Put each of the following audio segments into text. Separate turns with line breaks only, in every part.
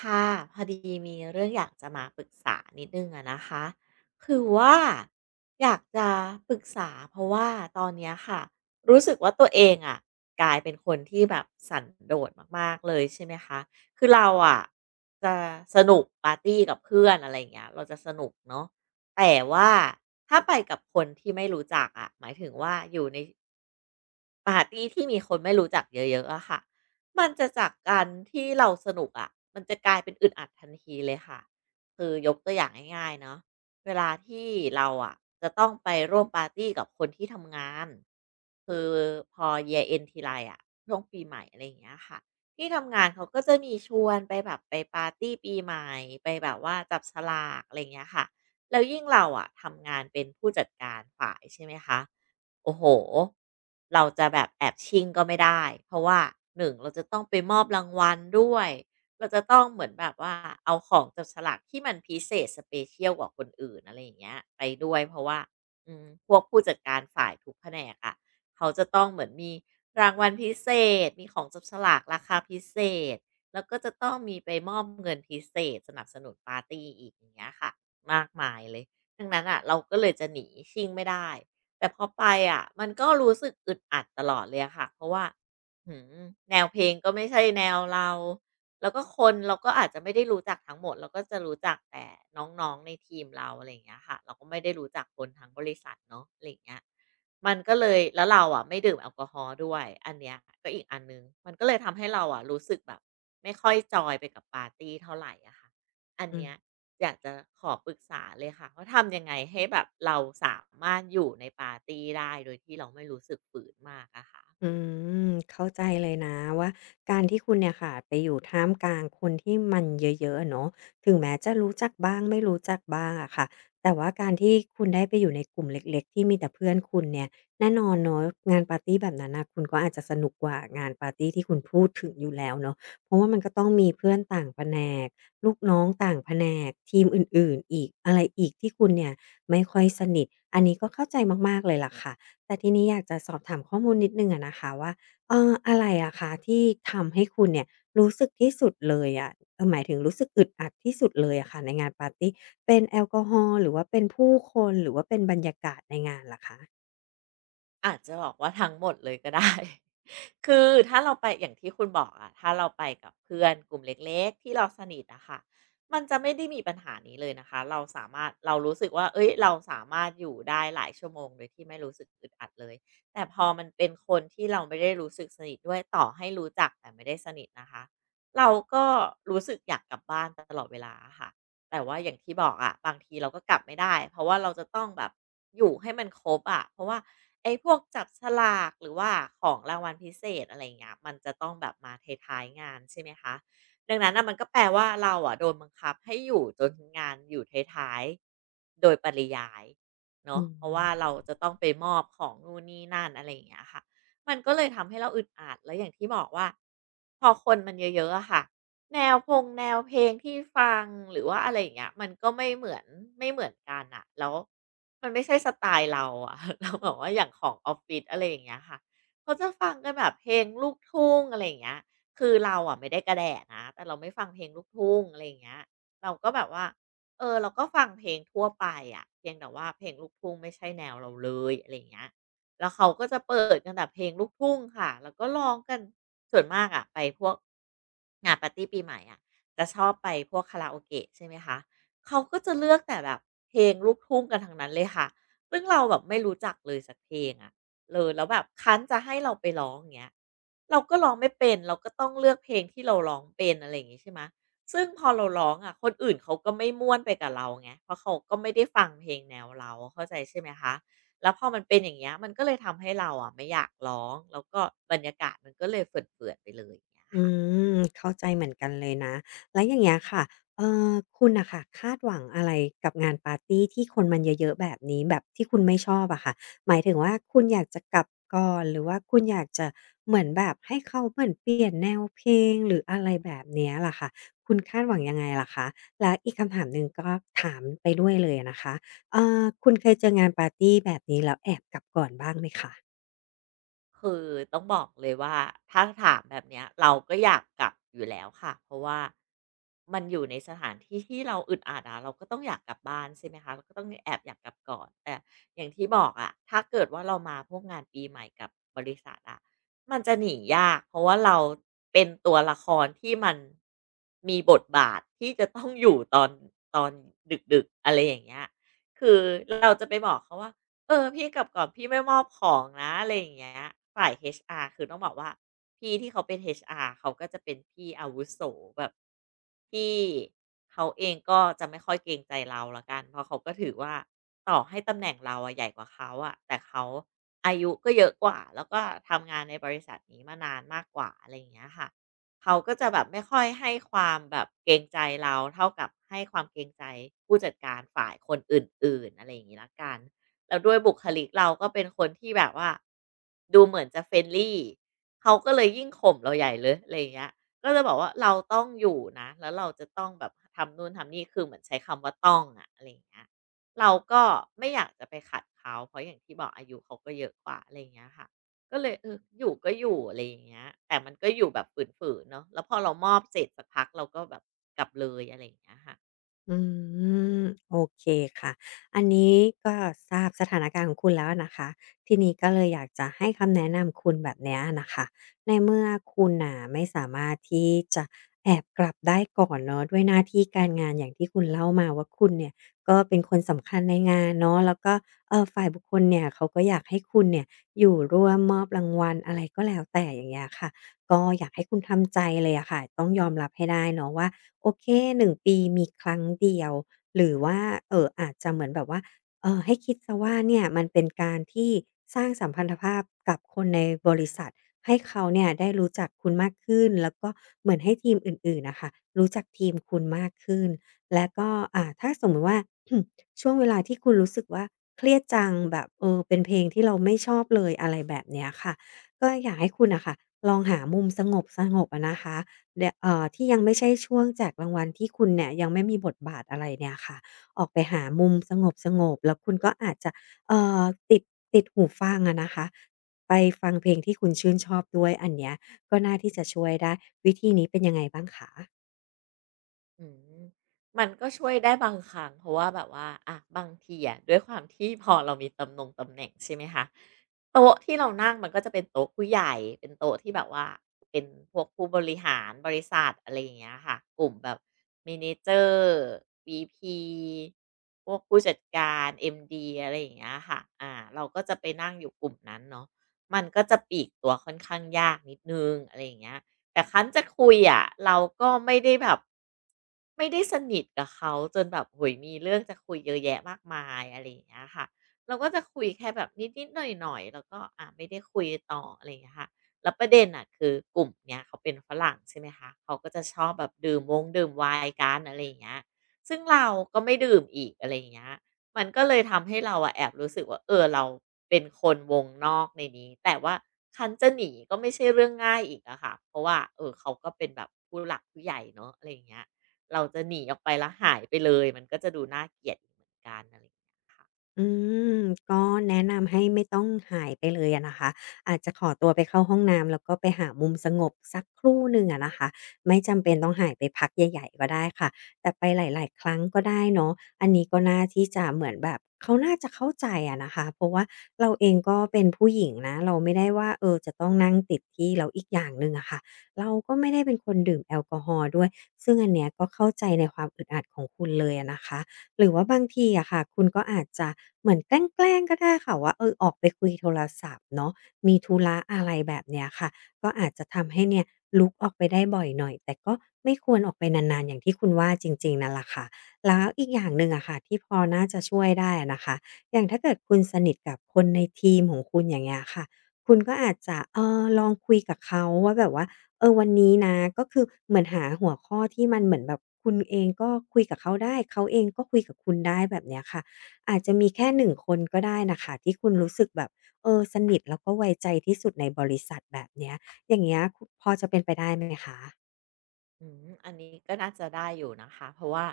ค่ะพอดีมีเรื่องอยากจะมาปรึกษานิดนึงอะนะคะคือว่าอยากจะปรึกษาเพราะว่าตอนเนี้ยค่ะรู้สึกว่าตัวเองอะกลายเป็นคนที่แบบสันโดษมากๆเลยใช่ไหมคะคือเราอะจะสนุกปาร์ตี้กับเพื่อนอะไรอย่างเงี้ยเราจะสนุกเนาะแต่ว่าถ้าไปกับคนที่ไม่รู้จักอะหมายถึงว่าอยู่ใน ปาร์ตีที่มีคนไม่รู้จักเยอะๆอะค่ะมันจะจากการที่เราสนุกอะมันจะกลายเป็นอึดอัดทันทีเลยค่ะ คือยกตัวอย่างง่ายๆเนาะเวลาที่เราอะจะต้องไปร่วมปาร์ตีกับคนที่ทำงานคือพอ year end ทีไรอะช่วงปีใหม่อะไรอย่างเงี้ยค่ะที่ทำงานเขาก็จะมีชวนไปแบบไปปาร์ตี้ปีใหม่ไปแบบว่าจับฉลากอะไรอย่างเงี้ยค่ะแล้วยิ่งเราอะทำงานเป็นผู้จัดการฝ่ายใช่ไหมคะ โอ้โหเราจะแบบแอบชิ่งก็ไม่ได้ เพราะว่า1เราจะต้องไปมอบรางวัลด้วย เราจะต้องเหมือนแบบว่าเอาของจับฉลากที่มันพิเศษสเปเช i ย l กว่าคนอื่นอะไรอย่างเงี้ยไปด้วยเพราะว่าพวกผู้จัดการฝ่ายทุกแผนกอะะเขาจะต้องเหมือนมีรางวัลพิเศษมีของจับฉลากราคาพิเศษแล้วก็จะต้องมีไปมอบเงินพิเศษสนับสนุนปาร์ตี้อีกอย่างเงี้ยค่ะมากมายเลยดังนั้นน่ะเราก็เลยจะหนีชิ่งไม่ได้ แต่พอไปอะมันก็รู้สึกอึดอัดตลอดเลยอะค่ะเพราะว่าหืมแนวเพลงก็ไม่ใช่แนวเราแล้วก็คนเราก็อาจจะไม่ได้รู้จักทั้งหมดเราก็จะรู้จักแต่น้องๆในทีมเราอะไรอย่างเงี้ยค่ะเราก็ไม่ได้รู้จักคนทั้งบริษัทเนาะอะไรอย่างเงี้ยมันก็เลยแล้วเราอะไม่ดื่มแอลกอฮอล์ด้วยอันเนี้ยก็อีกอันนึงมันก็เลยทำให้เราอะรู้สึกแบบไม่ค่อยจอยไปกับปาร์ตีเท่าไหรอะค่ะ อัน
อืม
เนี้ยอยากจะขอปรึกษาเลยค่ะว่าทำยังไงให้แบบเราสามารถอยู่ในปาร์ตีได้โดยที่เราไม่รู้สึกฝืนมากอะค่ะ
อืมเข้าใจเลยนะว่าการที่คุณเนี่ยค่ะไปอยู่ท่ามกลางคนที่มันเยอะๆอะเนาะถึงแม้จะรู้จักบ้างไม่รู้จักบ้างอะค่ะแต่ว่าการที่คุณได้ไปอยู่ในกลุ่มเล็กๆที่มีแต่เพื่อนคุณเนี่ยแน่นอนเนาะงานปาร์ตีแบบนั้นน่ะคุณก็อาจจะสนุกกว่างานปาร์ตีที่คุณพูดถึงอยู่แล้วเนาะเพราะว่ามันก็ต้องมีเพื่อนต่างแผนกลูกน้องต่างแผนกทีมอื่นๆอีกอะไรอีกที่คุณเนี่ยไม่ค่อยสนิทอันนี้ก็เข้าใจมากๆเลยล่ะค่ะ แต่ทีนี้อยากจะสอบถามข้อมูลนิดหนึ่งอะนะคะว่าอะไรอะคะที่ทำให้คุณเนี่ยรู้สึกที่สุดเลยอะหมายถึงรู้สึกอึดอัดที่สุดเลยอะค่ะในงานปาร์ตีเป็นแอลกอฮอล์หรือว่าเป็นผู้คนหรือว่าเป็นบรรยากาศในงานเหรอคะ
อาจจะบอกว่าทั้งหมดเลยก็ได้ คือถ้าเราไปอย่างที่คุณบอกอะถ้าเราไปกับเพื่อนกลุ่มเล็กๆที่เราสนิทอะค่ะมันจะไม่ได้มีปัญหานี้เลยนะคะเราสามารถเรารู้สึกว่าเอ้ยเราสามารถอยู่ได้หลายชั่วโมงโดยที่ไม่รู้สึกอึดอัดเลยแต่พอมันเป็นคนที่เราไม่ได้รู้สึกสนิทด้วยต่อให้รู้จักแต่ไม่ได้สนิทนะคะเราก็รู้สึกอยากกลับบ้านตลอดเวลาค่ะ แต่ว่าอย่างที่บอกอะบางทีเราก็กลับไม่ได้เพราะว่าเราจะต้องแบบอยู่ให้มันครบอะเพราะว่าไอ้พวกจับฉลากหรือว่าของรางวัลพิเศษอะไรเงี้ยมันจะต้องแบบมาท้ายๆงานใช่ไหมคะดังนั้นนะมันก็แปลว่าเราอะโดนบังคับให้อยู่จนงานอยู่ท้ายๆโดยปริยาย
อื
เนาะเพราะว่า
ม
เราจะต้องไปมอบของนู่นนี่นั่นอะไรอย่างเงี้ยค่ะมันก็เลยทำให้เราอึดอัดแล้วอย่างที่บอกว่าพอคนมันเยอะๆอะค่ะ แนวเพลงที่ฟังหรือว่าอะไรอย่างเงี้ยมันก็ไม่เหมือนกันน่ะแล้วมันไม่ใช่สไตล์เราอะ เลาแบบว่าอย่างของออฟฟิศอะไรอย่างเงี้ยค่ะเขาจะฟังกันแบบเพลงลูกทุ่งอะไรอย่างเงี้ยคือเราอะไม่ได้กระแด่นะแต่เราไม่ฟังเพลงลูกทุ่งอะไรอย่างเงี้ยเราก็แบบว่าเออเราก็ฟังเพลงทั่วไปอะเพียงแต่ว่าเพลงลูกทุ่งไม่ใช่แนวเราเลยอะไรอย่างเงี้ย แล้วเขาก็จะเปิดกันแต่เพลงลูกทุ่งค่ะแล้วก็ร้องกัน ส่วนมากอะไปพวกงานปาร์ตีปีใหม่อะจะชอบไปพวกคาราโอเกะใช่ไหมคะเขาก็จะเลือกแต่แบบเพลงลูกทุ่งกันทั้งนั้นเลยค่ะซึ่งเราแบบไม่รู้จักเลยสักเพลงอะเลยแล้วแบบคั้นจะให้เราไปร้องอย่างเงี้ยเราก็ร้องไม่เป็นเราก็ต้องเลือกเพลงที่เราร้องเป็นอะไรอย่างงี้ใช่ไหมซึ่งพอเราร้องอะคนอื่นเขาก็ไม่ม่วนไปกับเราไงเพราะเขาก็ไม่ได้ฟังเพลงแนวเราเข้าใจใช่ไหมคะ แล้วพอมันเป็นอย่างเงี้ยมันก็เลยทำให้เราอะไม่อยากร้องแล้วก็บรรยากาศมันก็เลยเฝื่อนๆไปเลยอย่างเงี้ย
อื
ค่ะ
มเข้าใจเหมือนกันเลยนะแล้วอย่างเงี้ยค่ะเอ่อคุณน่ะค่ะคาดหวังอะไรกับงานปาร์ตีที่คนมันเยอะๆแบบนี้แบบที่คุณไม่ชอบอะค่ะหมายถึงว่าคุณอยากจะกลับก่อนหรือว่าคุณอยากจะเหมือนแบบให้เขาเหมือนเปลี่ยนแนวเพลงหรืออะไรแบบเนี้ยล่ะค่ะคุณคาดหวังยังไงล่ะคะแล้วอีกคำถามหนึ่งก็ถามไปด้วยเลยอะนะคะคุณเคยเจองานปาร์ตีแบบนี้แล้วแอบกลับก่อนบ้างไหมคะ
คือต้องบอกเลยว่าถ้าถามแบบเนี้ยเราก็อยากกลับอยู่แล้วค่ะเพราะว่ามันอยู่ในสถานที่ที่เราอึดอัดอะเราก็ต้องอยากกลับบ้านใช่ไหมคะเราก็ต้องแอบอยากกลับก่อนแต่อย่างที่บอกอะถ้าเกิดว่าเรามาพวกงานปีใหม่กับบริษัทอะมันจะหนียากเพราะว่าเราเป็นตัวละครที่มันมีบทบาทที่จะต้องอยู่ตอนดึกๆอะไรอย่างเงี้ยคือเราจะไปบอกเขาว่า เออพี่กลับก่อนพี่ไม่มอบของนะอะไรอย่างเงี้ยฝ่าย HR คือต้องบอกว่าพี่ที่เขาเป็น HR เขาก็จะเป็นพี่อาวุโสแบบที่เขาเองก็จะไม่ค่อยเกรงใจเราละกันเพราะเขาก็ถือว่าต่อให้ตำแหน่งเราอะใหญ่กว่าเขาอะแต่เขาอายุก็เยอะกว่าแล้วก็ทำงานในบริษัทนี้มานานมากกว่าอะไรอย่างเงี้ยค่ะเขาก็จะแบบไม่ค่อยให้ความแบบเกรงใจเราเท่ากับให้ความเกรงใจผู้จัดการฝ่ายคนอื่นๆอะไรอย่างงี้ละกัน แล้วด้วยบุคลิกเราก็เป็นคนที่แบบว่าดูเหมือนจะ f r ร e n ี l y เขาก็เลยยิ่งข่มเราใหญ่เลยอะไรอย่างเงี้ยก็จะบอกว่าเราต้องอยู่นะแล้วเราจะต้องแบบทำนู่นทำนี่คือเหมือนใช้คำว่าต้องอะอะไรอย่างเงี้ยเราก็ไม่อยากจะไปขัดเขาเพราะอย่างที่บอกอายุเขาก็เยอะกว่าอะไรอย่างเงี้ยค่ะก็เลยเอออยู่ก็อยู่อะไรอย่างเงี้ยแต่มันก็อยู่แบบฝืนๆเนาะแล้วพอเรามอบเสร็จสักพักเราก็แบบกลับเลยอะไรอย่างเงี้ยค่ะ
อืมโอเคค่ะอันนี้ก็ทราบสถานการณ์ของคุณแล้วนะคะทีนี้ก็เลยอยากจะให้คำแนะนำคุณแบบเนี้ยน่ะคะในเมื่อคุณน่ะไม่สามารถที่จะแอบกลับได้ก่อนเนาะด้วยหน้าที่การงานอย่างที่คุณเล่ามาว่าคุณเนี่ยก็เป็นคนสำคัญในงานเนาะแล้วก็เออฝ่ายบุคคลเนี่ยเขาก็อยากให้คุณเนี่ยอยู่ร่วมมอบรางวัลอะไรก็แล้วแต่อย่างเงี้ยค่ะก็อยากให้คุณทำใจเลยอะค่ะต้องยอมรับให้ได้เนาะว่า โอเค1ปีมีครั้งเดียวหรือว่าอาจจะเหมือนแบบว่าให้คิดเสียว่าเนี่ยมันเป็นการที่สร้างสัมพันธภาพกับคนในบริษัทให้เขาเนี่ยได้รู้จักคุณมากขึ้นแล้วก็เหมือนให้ทีมอื่นๆน่ะค่ะรู้จักทีมคุณมากขึ้นและก็อ่าถ้าสมมุติว่า ช่วงเวลาที่คุณรู้สึกว่าเครียดจังแบบเออเป็นเพลงที่เราไม่ชอบเลยอะไรแบบเนี้ยค่ะก็อยากให้คุณน่ะค่ะลองหามุมสงบๆอะนะคะ และที่ยังไม่ใช่ช่วงแจกรางวัลที่คุณเนี่ยยังไม่มีบทบาทอะไรเนี่ยค่ะออกไปหามุมสงบๆแล้วคุณก็อาจจะเอ่อติดติดหูฟังอะนะคะไปฟังเพลงที่คุณชื่นชอบด้วยอันเนี้ยก็น่าที่จะช่วยได้วิธีนี้เป็นยังไงบ้างคะ
อืมมันก็ช่วยได้บางครั้งเพราะว่าแบบว่าอะบางทีอะด้วยความที่พอเรามีตำแหนงตำแหน่งใช่ไหมคะโต๊ะที่เรานั่งมันก็จะเป็นโต๊ะผู้ใหญ่เป็นโต๊ะที่แบบว่าเป็นพวกผู้บริหารบริษัทอะไรอย่างเงี้ยค่ะกลุ่มแบบ Manager VP พวกผู้จัดการ MD อมดีอะไรอย่างเงี้ยค่ะอ่าเราก็จะไปนั่งอยู่กลุ่มนั้นเนาะมันก็จะปลีกตัวค่อนข้างยากนิดหนึ่งอะไรอย่างเงี้ย แต่คั้นจะคุยอะเราก็ไม่ได้แบบไม่ได้สนิทกับเขาจนแบบโอ้โฮมีเรื่องจะคุยเยอะแยะมากมายอะไรอย่างเงี้ยค่ะเราก็จะคุยแค่แบบนิดๆหน่อยๆแล้วก็อ่าไม่ได้คุยต่ออะไรอย่างเงี้ยค่ะแล้วประเด็นน่ะคือกลุ่มเนี้ยเขาเป็นฝรั่งใช่ไหมคะเขาก็จะชอบแบบดื่มวงดื่มไวน์กันอะไรอย่างเงี้ยซึ่งเราก็ไม่ดื่มอีกอะไรอย่างเงี้ย มันก็เลยทำให้เราอะแอบรู้สึกว่าเออเราเป็นคนวงนอกในนี้แต่ว่าคันจะหนีก็ไม่ใช่เรื่องง่ายอีกอะค่ะเพราะว่าเออเขาก็เป็นแบบผู้หลักผู้ใหญ่เนาะอะไรอย่างเงี้ยเราจะหนีออกไปแล้วหายไปเลยมันก็จะดูน่าเกลียดอีกเหมือนกันอะไรอย่างเงี้ยค่ะ
อืมก็แนะนำให้ไม่ต้องหายไปเลยอะนะคะอาจจะขอตัวไปเข้าห้องน้ำแล้วก็ไปหามุมสงบสักครู่หนึ่งอะนะคะไม่จำเป็นต้องหายไปพักใหญ่ๆก็ได้ค่ะแต่ไปหลายๆครั้งก็ได้เนาะอันนี้ก็น่าที่จะเหมือนแบบเขาน่าจะเข้าใจอะนะคะเพราะว่าเราเองก็เป็นผู้หญิงนะเราไม่ได้ว่าเออจะต้องนั่งติดที่แล้วอีกอย่างหนึ่งอะค่ะเราก็ไม่ได้เป็นคนดื่มแอลกอฮอล์ด้วยซึ่งอันเนี้ยก็เข้าใจในความอึดอัดของคุณเลยอะนะคะ หรือว่าบางทีอะค่ะคุณก็อาจจะเหมือนแกล้งๆก็ได้ค่ะว่าเออออกไปคุยโทรศัพท์เนาะมีธุระอะไรแบบเนี้ยค่ะก็อาจจะทำให้เนี่ยลุกออกไปได้บ่อยหน่อยแต่ก็ไม่ควรออกไปนานๆอย่างที่คุณว่าจริงๆนั่นแหละค่ะแล้วอีกอย่างหนึ่งอะค่ะที่พอน่าจะช่วยได้อะนะคะอย่างถ้าเกิดคุณสนิทกับคนในทีมของคุณอย่างเงี้ยค่ะคุณก็อาจจะเออลองคุยกับเขาว่าแบบว่า เออวันนี้นะก็คือเหมือนหาหัวข้อที่มันเหมือนแบบคุณเองก็คุยกับเขาได้เขาเองก็คุยกับคุณได้แบบเนี้ยค่ะอาจจะมีแค่หนึ่งคนก็ได้น่ะค่ะที่คุณรู้สึกแบบเออสนิทแล้วก็ไว้ใจที่สุดในบริษัทแบบเนี้ยอย่างเงี้ยคุพอจะเป็นไปได้ไหมคะ
อืมอันนี้ก็น่าจะได้อยู่นะคะเพราะว่า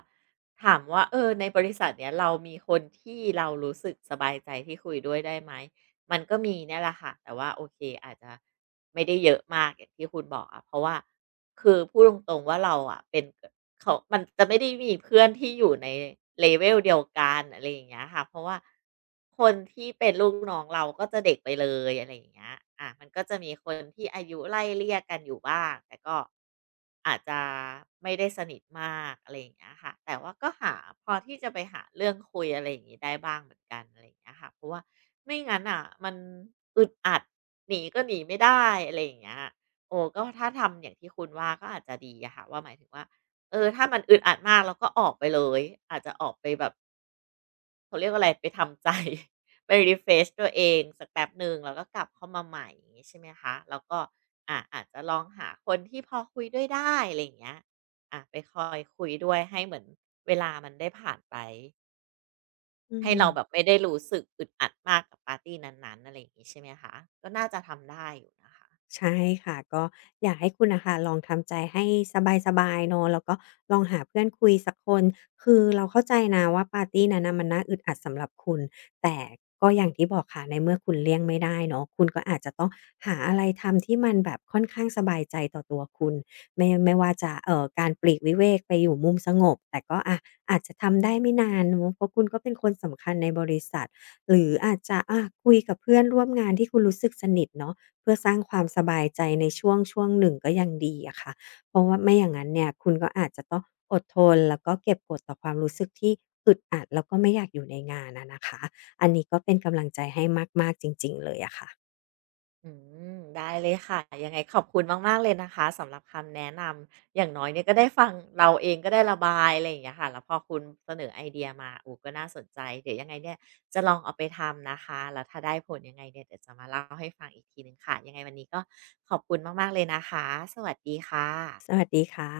ถามว่าเออในบริษัทเนี้ยเรามีคนที่เรารู้สึกสบายใจที่คุยด้วยได้ไหมมันก็มีเนี่ยแหละค่ะแต่ว่าโอเคอาจจะไม่ได้เยอะมากอย่างที่คุณบอกอะเพราะว่าคือพูดตรงๆว่าเราอะเป็นเขามันจะไม่ได้มีเพื่อนที่อยู่ในเลเวลเดียวกันอะไรอย่างเงี้ยค่ะเพราะว่าคนที่เป็นลูกน้องเราก็จะเด็กไปเลยอะไรอย่างเงี้ยอ่ะมันก็จะมีคนที่อายุไล่เลี่ยกันอยู่บ้างแต่ก็ อาจจะไม่ได้สนิทมากอะไรอย่างเงี้ยค่ะแต่ว่าก็หาพอที่จะไปหาเรื่องคุยอะไรอย่างงี้ได้บ้างเหมือนกันอะไรอย่างเงี้ยค่ะเพราะว่าไม่งั้นอ่ะมันอึดอัดหนีก็หนีไม่ได้อะไรอย่างเงี้ยโอ้ก็ถ้าทำอย่างที่คุณว่าก็อาจจะดีอะค่ะว่าหมายถึงว่าเออถ้ามันอึดอัดมากเราก็ออกไปเลยอาจจะออกไปแบบ เขาเรียกว่าอะไรไปทำใจ ไป refresh ตัวเองสักแป๊บหนึ่งแล้วก็กลับเข้ามาใหม่อย่างงี้ใช่ไหมคะแล้วก็อ่าอาจจะลองหาคนที่พอคุยด้วยได้อะไรอย่างเงี้ยอ่าไปคอยคุยด้วยให้เหมือนเวลามันได้ผ่านไป
อื
ให้เราแบบ
ม
ไม่ได้รู้สึกอึดอัดมากกับปาร์ตี้นั้นๆอะไรอย่างงี้ใช่ไหมคะก็น่าจะทำได้อยู่นะคะ
ใช่ค่ะก็อยากให้คุณนะคะลองทำใจให้สบายๆเนอะแล้วก็ลองหาเพื่อนคุยสักคนคือเราเข้าใจนะว่าปาร์ตีนั้นนะมันน่าอึดอัดสำหรับคุณแต่ก็อย่างที่บอกค่ะในเมื่อคุณเลี่ยงไม่ได้เนาะคุณก็อาจจะต้องหาอะไรทำที่มันแบบค่อนข้างสบายใจต่อตัวคุณไม่ว่าจะการปลีกวิเวกไปอยู่มุมสงบแต่ก็อะอาจจะทำได้ไม่นานเนาะเพราะคุณก็เป็นคนสำคัญในบริษัทหรืออาจจะอะคุยกับเพื่อนร่วมงานที่คุณรู้สึกสนิทเนาะ เพื่อสร้างความสบายใจในช่วงหนึ่งก็ยังดีอะค่ะเพราะว่าไม่อย่างนั้นเนี่ยคุณก็อาจจะต้องอดทนแล้วก็เก็บกดต่อความรู้สึกที่อึดอัดแล้วก็ไม่อยากอยู่ในงานอะนะคะ อันนี้ก็เป็นกำลังใจให้มากๆจริงๆเลยอะค่ะ
อืมได้เลยค่ะยังไงขอบคุณมากๆเลยนะคะสำหรับคำแนะนำอย่างน้อยเนี่ยก็ได้ฟังเราเองก็ได้ระบายอะไรอย่างเงี้ยค่ะแล้วพอคุณเสนอไอเดียมาโอ้ก็น่าสนใจเดี๋ยวยังไงเนี่ยจะลองเอาไปทำนะคะแล้วถ้าได้ผลยังไงเนี่ยเดี๋ยวจะมาเล่าให้ฟังอีกทีหนึ่งค่ะยังไงวันนี้ก็ขอบคุณมากๆเลยนะคะสวัสดีค่
ส
ะ
วัสดีค่ะ